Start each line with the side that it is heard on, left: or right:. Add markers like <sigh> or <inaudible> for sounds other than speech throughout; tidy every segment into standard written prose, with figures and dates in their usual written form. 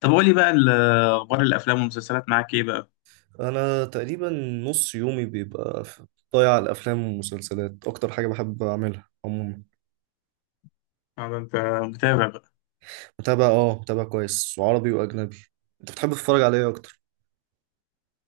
left: طب قولي بقى اخبار الافلام والمسلسلات معاك ايه بقى؟
right: انا تقريبا نص يومي بيبقى ضايع على الافلام والمسلسلات. اكتر حاجه بحب اعملها عموما.
left: انت متابع بقى؟
right: متابع كويس، وعربي واجنبي. انت بتحب تتفرج على ايه اكتر؟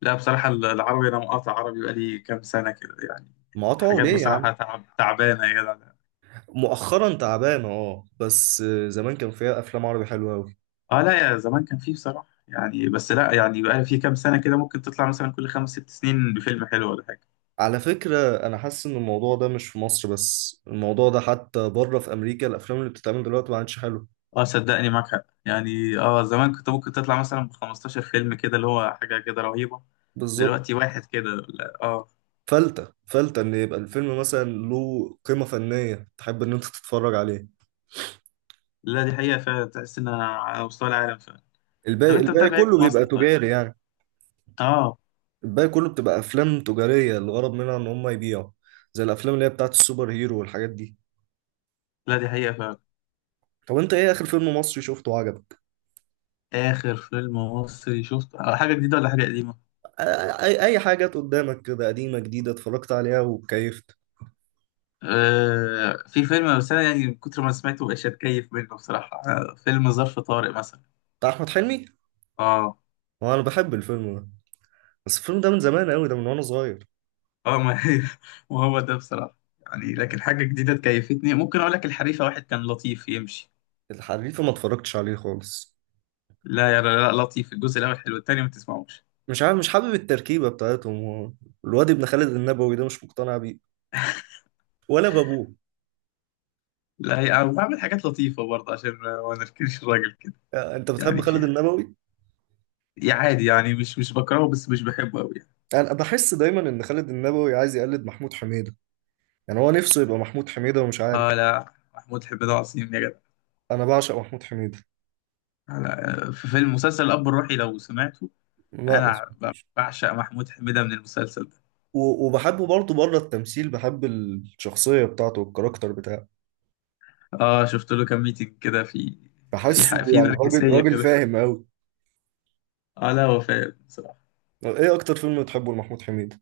left: لا، بصراحه العربي، انا مقاطع عربي بقالي كام سنه كده يعني.
right: مقاطعه
left: حاجات
right: ليه يا عم؟
left: بصراحه تعبانه يا جدع.
right: مؤخرا تعبان اه، بس زمان كان فيها افلام عربي حلوه قوي.
left: اه لا، يا زمان كان فيه بصراحه يعني، بس لا يعني بقى في كام سنه كده ممكن تطلع مثلا كل خمس ست سنين بفيلم حلو ولا حاجه.
right: على فكره، انا حاسس ان الموضوع ده مش في مصر بس، الموضوع ده حتى بره في امريكا الافلام اللي بتتعمل دلوقتي ما عادش حلوه.
left: اه صدقني، معاك حق يعني. اه زمان كنت ممكن تطلع مثلا ب 15 فيلم كده، اللي هو حاجه كده رهيبه.
right: بالظبط.
left: دلوقتي واحد كده، لا اه.
right: فلتة فلتة ان يبقى الفيلم مثلا له قيمه فنيه تحب ان انت تتفرج عليه.
left: لا دي حقيقه، فعلا تحس انها على مستوى العالم فعلا. طب
right: الباقي
left: انت
right: الباقي
left: متابع ايه
right: كله
left: في مصر
right: بيبقى
left: طيب؟
right: تجاري يعني.
left: اه،
right: الباقي كله بتبقى افلام تجاريه، الغرض منها ان هم يبيعوا، زي الافلام اللي هي بتاعت السوبر هيرو والحاجات دي.
left: لا دي حقيقة فعلا.
right: طب انت ايه اخر فيلم مصري شفته وعجبك؟
left: آخر فيلم مصري شفته حاجة جديدة ولا حاجة قديمة؟
right: آ- اي حاجه جت قدامك كده، قديمه جديده، اتفرجت عليها وكيفت.
left: آه في فيلم، بس أنا يعني من كتر ما سمعته مبقاش أتكيف منه بصراحة. فيلم ظرف طارق مثلا.
right: بتاع احمد حلمي.
left: آه
right: هو انا بحب الفيلم ده، بس الفيلم ده من زمان قوي، ده من وانا صغير.
left: آه، ما هي <laughs> ما هو ده بصراحة يعني، لكن حاجة جديدة تكيفتني ممكن أقول لك الحريفة واحد، كان لطيف يمشي.
right: الحريفه ما اتفرجتش عليه خالص.
left: لا لا، لطيف. الجزء الأول حلو، التاني ما تسمعوش.
right: مش عارف، مش حابب التركيبه بتاعتهم هو. الواد ابن خالد النبوي ده مش مقتنع بيه ولا بابوه.
left: لا، أنا بعمل حاجات لطيفة برضه عشان ما نركنش الراجل كده.
right: آه، انت بتحب
left: يعني في
right: خالد
left: حاجة.
right: النبوي.
left: يعني عادي، يعني مش بكرهه، بس مش بحبه أوي يعني.
right: انا بحس دايما ان خالد النبوي عايز يقلد محمود حميدة. يعني هو نفسه يبقى محمود حميدة ومش عارف.
left: آه لا، محمود حميد عظيم يا جدع.
right: انا بعشق محمود حميدة.
left: أنا في فيلم مسلسل الأب الروحي لو سمعته.
right: لا، ما
left: أنا
right: سمعتوش.
left: بعشق محمود حميدة من المسلسل ده.
right: وبحبه برضه بره التمثيل، بحب الشخصية بتاعته والكاركتر بتاعه.
left: آه شفت له كام ميتنج كده في.
right: بحسه
left: في
right: يعني راجل
left: نرجسية
right: راجل
left: كده.
right: فاهم قوي.
left: آه لا، هو فاهم بصراحة.
right: ايه اكتر فيلم بتحبه لمحمود حميدة؟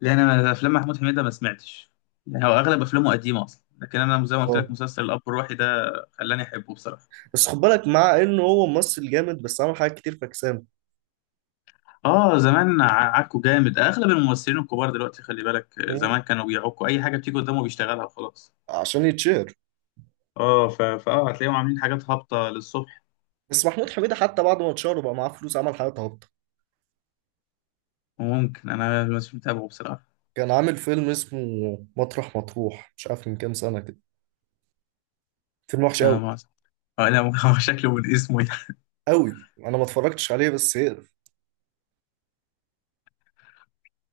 left: لأن أنا أفلام محمود حميدة ما سمعتش، يعني هو أغلب أفلامه قديمة أصلا. لكن أنا زي ما قلت
right: اه،
left: لك مسلسل الأب الروحي ده خلاني أحبه بصراحة.
right: بس خد بالك مع انه هو ممثل جامد بس عمل حاجات كتير فكسانة.
left: آه زمان عكوا جامد. أغلب الممثلين الكبار دلوقتي، خلي بالك، زمان
right: مم.
left: كانوا بيعكوا أي حاجة بتيجي قدامه بيشتغلها وخلاص.
right: عشان يتشهر.
left: آه ف... فآه هتلاقيهم عاملين حاجات هابطة للصبح.
right: بس محمود حميدة حتى بعد ما اتشهر وبقى معاه فلوس عمل حاجات هابطة.
left: ممكن، انا مش متابعه بصراحه.
right: كان عامل فيلم اسمه مطرح مطروح، مش عارف، من كام سنة كده. فيلم وحش
left: آه،
right: قوي
left: ما أعرف. آه لا ممكن. <laughs> هو شكله من اسمه يعني. <laughs>
right: قوي، انا ما اتفرجتش عليه بس يقرف.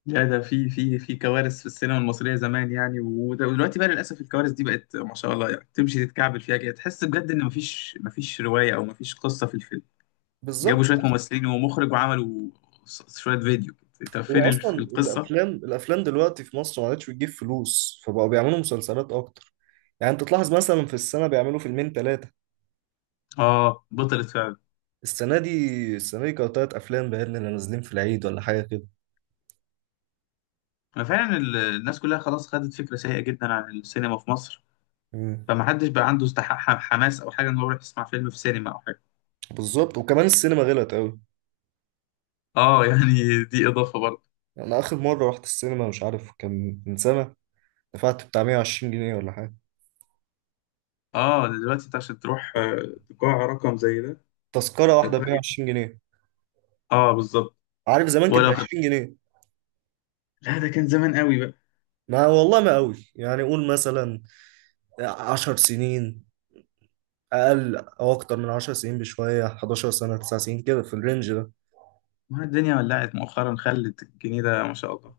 left: لا، ده في كوارث في السينما المصريه زمان يعني. ودلوقتي بقى للاسف الكوارث دي بقت ما شاء الله، يعني تمشي تتكعبل فيها كده. تحس بجد ان مفيش روايه او مفيش قصه في الفيلم. جابوا
right: بالظبط.
left: شويه ممثلين ومخرج وعملوا شويه فيديو. طب فين
right: هو اصلا
left: القصه؟
right: الافلام دلوقتي في مصر ما عادتش بتجيب فلوس، فبقوا بيعملوا مسلسلات اكتر. يعني انت تلاحظ مثلا في السنه بيعملوا فيلمين ثلاثه.
left: اه بطلت فعلا.
right: السنه دي السنه دي كانوا 3 افلام باين اللي نازلين في العيد ولا حاجه كده.
left: ففعلا الناس كلها خلاص خدت فكره سيئه جدا عن السينما في مصر.
right: مم.
left: فمحدش بقى عنده استحق حماس او حاجه ان هو يروح يسمع فيلم في سينما.
right: بالظبط. وكمان السينما غلت قوي.
left: اه يعني دي اضافه برضه.
right: انا اخر مره رحت السينما مش عارف كان من سنه. دفعت بتاع 120 جنيه ولا حاجه.
left: اه دلوقتي انت عشان تروح، قاع رقم زي ده
right: تذكره واحده ب
left: هتلاقي.
right: 120 جنيه.
left: اه بالظبط.
right: عارف زمان كانت ب
left: ولو خد...
right: 20 جنيه.
left: لا ده كان زمان قوي بقى.
right: ما والله ما قوي يعني، قول مثلا 10 سنين، أقل أو أكتر من 10 سنين بشوية، 11 سنة 9 سنين كده، في الرينج ده.
left: ما الدنيا ولعت مؤخرا، خلت الجنيه ده ما شاء الله.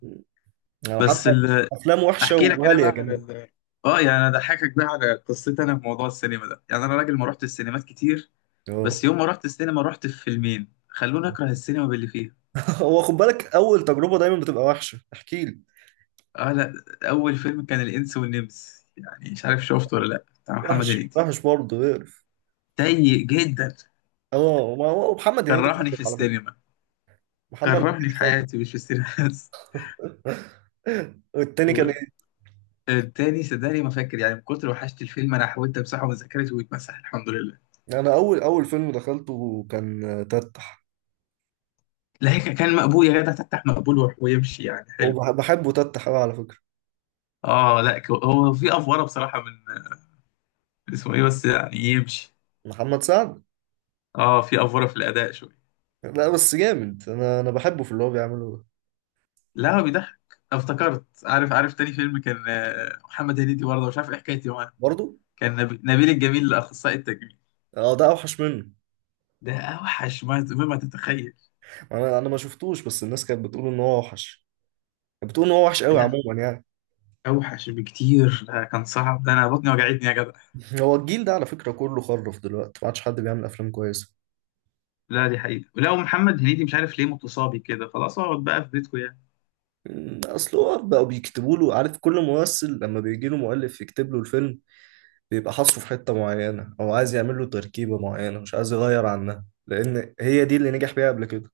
right: يعني
left: بس
right: حتى
left: ال...
right: أفلام وحشة
left: احكي لك انا
right: وغالية
left: بقى على
right: كمان.
left: اه يعني انا اضحكك بقى على قصتي. انا في موضوع السينما ده يعني انا راجل ما رحت السينمات كتير.
right: أه.
left: بس يوم ما رحت السينما، رحت في فيلمين خلوني اكره السينما باللي فيها.
right: <laughs> هو خد بالك أول تجربة دايما بتبقى وحشة، احكي لي.
left: اه لا، اول فيلم كان الانس والنمس، يعني مش عارف شفته ولا لا، بتاع محمد
right: وحش
left: هنيدي.
right: وحش برضه اقرف.
left: سيء جدا.
right: أه، ما هو محمد هنيدي
left: كرهني في
right: خالد على فكرة.
left: السينما.
right: محمد هنيدي
left: كرهني في
right: خالد.
left: حياتي، مش في السينما بس.
right: <laughs> والتاني كان ايه؟
left: والتاني صدقني ما فاكر، يعني من كتر وحشت الفيلم انا حاولت امسحه من ذاكرتي، ويتمسح الحمد لله.
right: انا اول فيلم دخلته كان تتح.
left: لا، هيك كان مقبول يا جدع. تفتح مقبول ويروح ويمشي يعني، حلو.
right: وبحبه تتح قوي على فكره.
left: اه لا، هو في افوره بصراحه من اسمه ايه، بس يعني يمشي.
right: محمد سعد.
left: اه في افوره في الاداء شويه.
right: لا بس جامد، انا بحبه في اللي هو بيعمله ده.
left: لا هو بيضحك. افتكرت. عارف تاني فيلم كان محمد هنيدي برضه، مش عارف ايه حكايتي معاه.
right: برضه.
left: كان نبيل الجميل الاخصائي التجميل.
right: اه، ده اوحش منه.
left: ده اوحش ما تتخيل.
right: انا ما شفتوش بس الناس كانت بتقول ان هو اوحش. كانت بتقول ان هو وحش قوي
left: لا
right: عموما يعني.
left: اوحش بكتير، ده كان صعب. ده انا بطني وجعتني يا جدع.
right: <laughs> هو الجيل ده على فكره كله خرف دلوقتي، ما عادش حد بيعمل افلام كويسه.
left: لا دي حقيقة. لا، ومحمد هنيدي مش عارف ليه متصابي كده. خلاص، اقعد بقى في بيتكم يعني.
right: اصل هو بقوا بيكتبوا له، عارف، كل ممثل لما بيجي له مؤلف يكتب له الفيلم بيبقى حاصره في حته معينه، او عايز يعمل له تركيبه معينه مش عايز يغير عنها لان هي دي اللي نجح بيها قبل كده.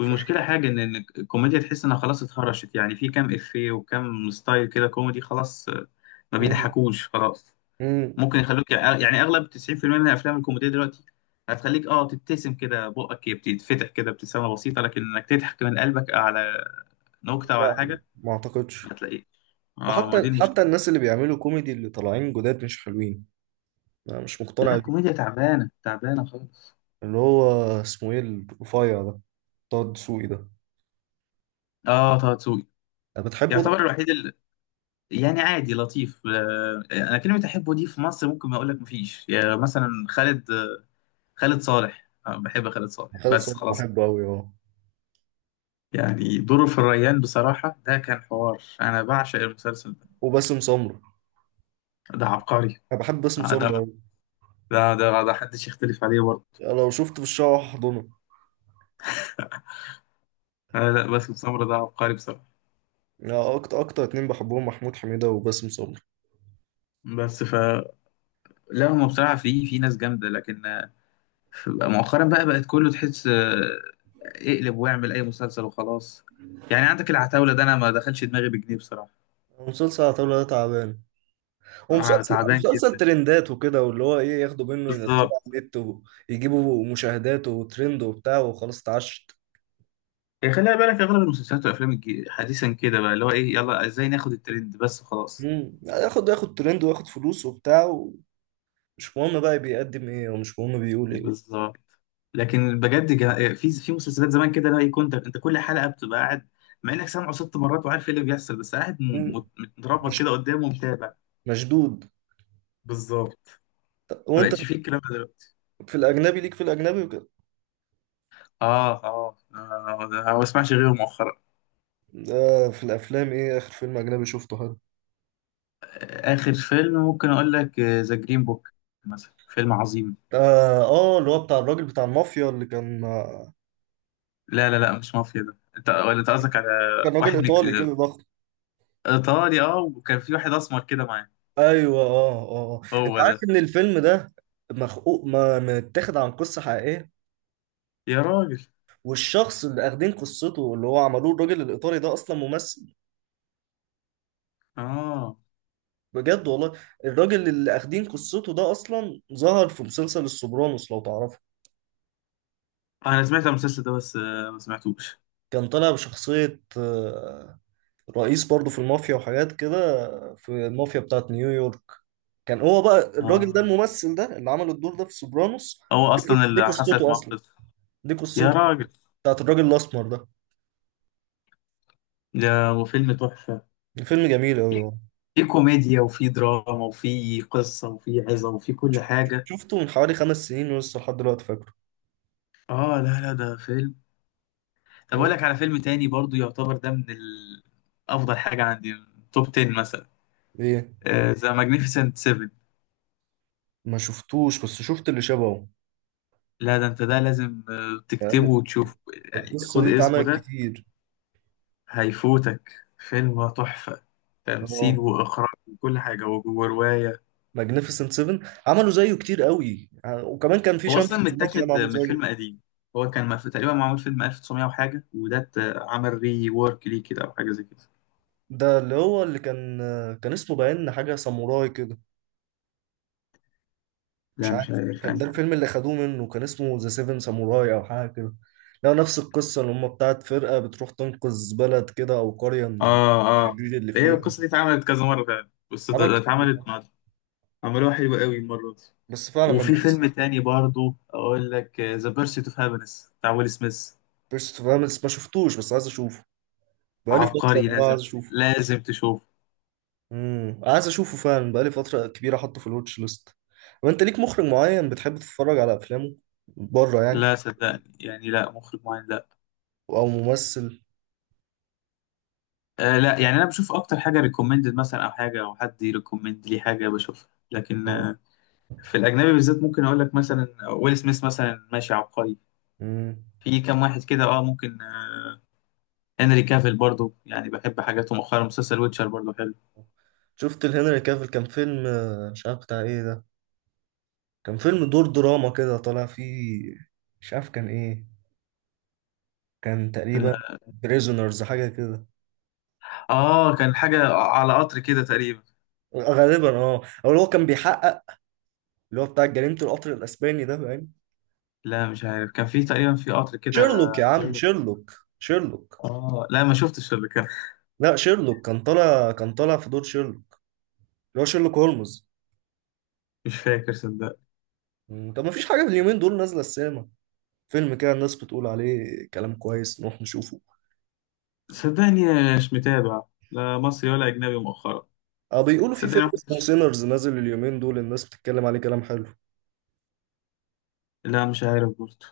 right: ف...
left: حاجة إن الكوميديا تحس انها خلاص اتهرشت. يعني في كام افيه وكام ستايل كده كوميدي خلاص ما
right: أمم،
left: بيضحكوش خلاص.
right: أمم،
left: ممكن يخلوك، يعني اغلب 90% من الافلام الكوميدية دلوقتي هتخليك، تبتسم كده بقك بتتفتح كده ابتسامة بسيطة، لكن انك تضحك من قلبك على نكتة وعلى
right: يعني
left: حاجة
right: ما اعتقدش.
left: هتلاقيه. اه، ما دي
right: وحتى
left: المشكلة.
right: حتى الناس اللي بيعملوا كوميدي اللي طالعين جداد مش حلوين. انا مش
left: لا
right: مقتنع.
left: الكوميديا تعبانة تعبانة خالص.
right: اللي هو اسمه ايه الرفيع ده، بتاع الدسوقي ده.
left: اه، طه دسوقي
right: انا بتحبه ده.
left: يعتبر الوحيد يعني عادي، لطيف. انا كلمه احبه دي في مصر ممكن ما اقول لك مفيش. يعني مثلا خالد، خالد صالح. بحب خالد صالح
right: خالد
left: بس،
right: صبحي
left: خلاص كده.
right: بحبه قوي، اه.
left: يعني دوره في الريان بصراحه ده كان حوار، انا بعشق المسلسل ده.
right: وباسم سمرة.
left: ده عبقري.
right: انا بحب باسم
left: آه،
right: سمرة
left: ده
right: قوي.
left: ده ده, ده حدش يختلف عليه برضه.
right: لو شفت في الشارع هحضنه.
left: آه، لا باسم سمرة ده عبقري بصراحه.
right: لا، اكتر اكتر اتنين بحبهم محمود حميدة وباسم سمرة.
left: بس ف لا هم بصراحه في ناس جامده، لكن فبقى مؤخرا بقت كله تحس اقلب واعمل اي مسلسل وخلاص. يعني عندك العتاولة ده انا ما دخلش دماغي بجنيه بصراحة.
right: مسلسل عتاولة ده تعبان.
left: آه،
right: ومسلسل
left: تعبان
right: مسلسل
left: جدا.
right: ترندات وكده، واللي هو ايه، ياخدوا منه ينزلوا
left: بالظبط.
right: على النت ويجيبوا مشاهدات وترند وبتاع وخلاص اتعشت.
left: يعني خليها بالك اغلب المسلسلات والافلام حديثا كده بقى اللي هو ايه، يلا ازاي ناخد الترند بس خلاص.
right: ياخد ترند وياخد فلوس وبتاع، ومش مهم بقى بيقدم ايه ومش مهم بيقول ايه.
left: بالظبط. لكن بجد، في مسلسلات زمان كده، لا كنت انت كل حلقة بتبقى قاعد مع انك سامعه ست مرات وعارف ايه اللي بيحصل، بس قاعد
right: مم.
left: متربط
right: مش
left: كده قدامه ومتابع.
right: مشدود.
left: بالظبط. ما
right: وانت
left: بقتش فيه الكلام ده.
right: في الاجنبي ليك، في الاجنبي وكده.
left: اه اه، ده ما بسمعش غيره مؤخرا.
right: آه، في الافلام، ايه اخر فيلم اجنبي شفته حلو؟
left: آه، اخر فيلم ممكن اقول لك ذا جرين بوك مثلا، فيلم عظيم.
right: اه اه، اللي هو بتاع الراجل بتاع المافيا اللي كان آه.
left: لا لا لا، مش مافيا. ده انت ولا انت قصدك على
right: كان راجل
left: واحد
right: ايطالي كده ضخم.
left: ايطالي، وكان في واحد اسمر كده معاه.
right: ايوه اه اه، انت
left: هو
right: عارف
left: ده.
right: ان الفيلم ده مخقوق ما متاخد عن قصه حقيقيه؟
left: يا راجل.
right: والشخص اللي اخدين قصته اللي هو عملوه الراجل الايطالي ده اصلا ممثل.
left: اه
right: بجد والله. الراجل اللي اخدين قصته ده اصلا ظهر في مسلسل السوبرانوس لو تعرفه.
left: انا سمعت المسلسل ده بس ما سمعتوش.
right: كان طالع بشخصيه آه، رئيس برضه في المافيا وحاجات كده، في المافيا بتاعت نيويورك. كان هو بقى الراجل ده
left: اه،
right: الممثل ده اللي عمل الدور ده في سوبرانوس.
left: هو اصلا
right: دي
left: اللي حصلت
right: قصته
left: معاه
right: اصلا.
left: قصة.
right: دي
left: يا
right: قصته
left: راجل.
right: بتاعت الراجل الاسمر ده.
left: ده وفيلم تحفة.
right: الفيلم جميل قوي.
left: في كوميديا وفي دراما وفي قصة وفي عظة وفي كل حاجة.
right: شفته من حوالي 5 سنين ولسه لحد دلوقتي فاكره.
left: اه لا لا ده فيلم. طب اقول
right: فاهم؟
left: لك على فيلم تاني برضو يعتبر ده من افضل حاجه عندي من توب 10 مثلا،
right: ايه،
left: ذا ماجنيفيسنت 7.
right: ما شفتوش بس شفت اللي شبهه
left: لا ده انت ده لازم تكتبه
right: يعني.
left: وتشوفه. يعني
right: القصه دي
left: خد اسمه
right: اتعملت
left: ده،
right: كتير.
left: هيفوتك. فيلم تحفه، تمثيل
right: اه.
left: واخراج وكل حاجه وجوه روايه.
right: ماجنيفيسنت 7. عملوا زيه كتير قوي وكمان كان في
left: هو
right: شان في
left: اصلا
right: زناتي ده
left: متاخد
right: معمول
left: من
right: زيه.
left: فيلم قديم. هو كان تقريبا معمول فيلم 1900 وحاجه، وده عمل ري وورك ليه كده او حاجه زي كده.
right: ده اللي هو اللي كان اسمه باين حاجه ساموراي كده، مش
left: لا مش
right: عارف
left: عارف
right: كان ده
left: أنا.
right: الفيلم اللي خدوه منه. كان اسمه ذا سيفن ساموراي او حاجه كده. لا، نفس القصه اللي هم بتاعت فرقه بتروح تنقذ بلد كده او قريه من
left: اه اه.
right: الشرير اللي
left: هي
right: فيها.
left: القصه دي اتعملت كذا مره فعلا، بس ده-
right: عمل
left: ده
right: كتير.
left: اتعملت. عملوها حلوة قوي المرة دي.
right: بس فعلا ما
left: وفي
right: جبتش.
left: فيلم تاني برضو أقول لك ذا بيرسيت أوف هابينس بتاع ويل سميث.
right: بيرست فاملز ما شفتوش بس عايز اشوفه، بقالي فتره.
left: عبقري،
right: والله
left: لازم.
right: عايز اشوفه.
left: لازم تشوفه.
right: عايز اشوفه فعلا، بقالي فتره كبيره. احطه في الواتش ليست. وانت ليك مخرج معين بتحب تتفرج على افلامه بره يعني؟
left: لا صدقني، يعني لا مخرج معين لا.
right: او ممثل؟
left: آه لا، يعني أنا بشوف أكتر حاجة ريكومندد مثلا، أو حاجة أو حد يريكومند لي حاجة بشوفها، لكن
right: اه.
left: آه في الأجنبي بالذات ممكن أقول لك مثلا ويل سميث مثلا، ماشي عبقري.
right: امم
left: في كام واحد كده، ممكن هنري كافيل برضو يعني بحب حاجاته مؤخرا. مسلسل ويتشر برضو حلو.
right: شفت الهنري كافيل كان فيلم آه، مش عارف بتاع ايه ده. كان فيلم دور دراما كده طالع فيه. مش عارف كان ايه. كان تقريبا
left: اه
right: بريزونرز حاجة كده.
left: كان حاجة على قطر كده تقريبا.
right: غالبا اه، او اللي هو كان بيحقق، اللي هو بتاع جريمة القطر الاسباني ده، فاهم؟
left: لا مش عارف، كان في تقريبا في قطر كده
right: شيرلوك يا عم،
left: زي.
right: شيرلوك. شيرلوك.
left: اه لا ما شفتش اللي كان.
right: لا، شيرلوك كان طالع في دور شيرلوك، اللي هو شيرلوك هولمز.
left: مش فاكر صدق.
right: طب ما فيش حاجة في اليومين دول نازلة السينما، فيلم كده الناس بتقول عليه كلام كويس نروح نشوفه؟
left: صدقني مش متابع، لا مصري ولا اجنبي مؤخرا.
right: اه، بيقولوا في
left: صدقني
right: فيلم
left: ما
right: اسمه
left: كنتش،
right: سينرز نازل اليومين دول الناس بتتكلم عليه كلام حلو.
left: لا مش عارف برضه.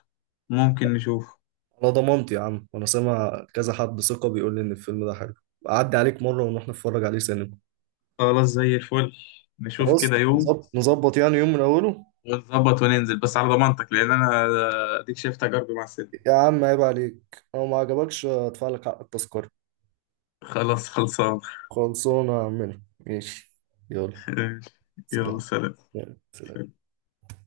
left: ممكن نشوف.
right: على ضمانتي يا عم، وانا سامع كذا حد ثقة بيقول لي ان الفيلم ده حلو. اعدي عليك مرة ونروح نتفرج عليه سينما.
left: خلاص زي الفل. نشوف كده
right: خلاص،
left: يوم
right: نظبط نظبط يعني، يوم من اوله.
left: ونظبط وننزل. بس على ضمانتك، لان انا اديك شايف تجاربي مع السينما.
right: يا عم عيب عليك، لو ما عجبكش ادفع لك حق التذكرة.
left: خلاص، خلصان.
right: خلصونا منه، ماشي. يلا
left: <laughs> يلا
right: سلام.
left: سلام.
right: يلا سلام.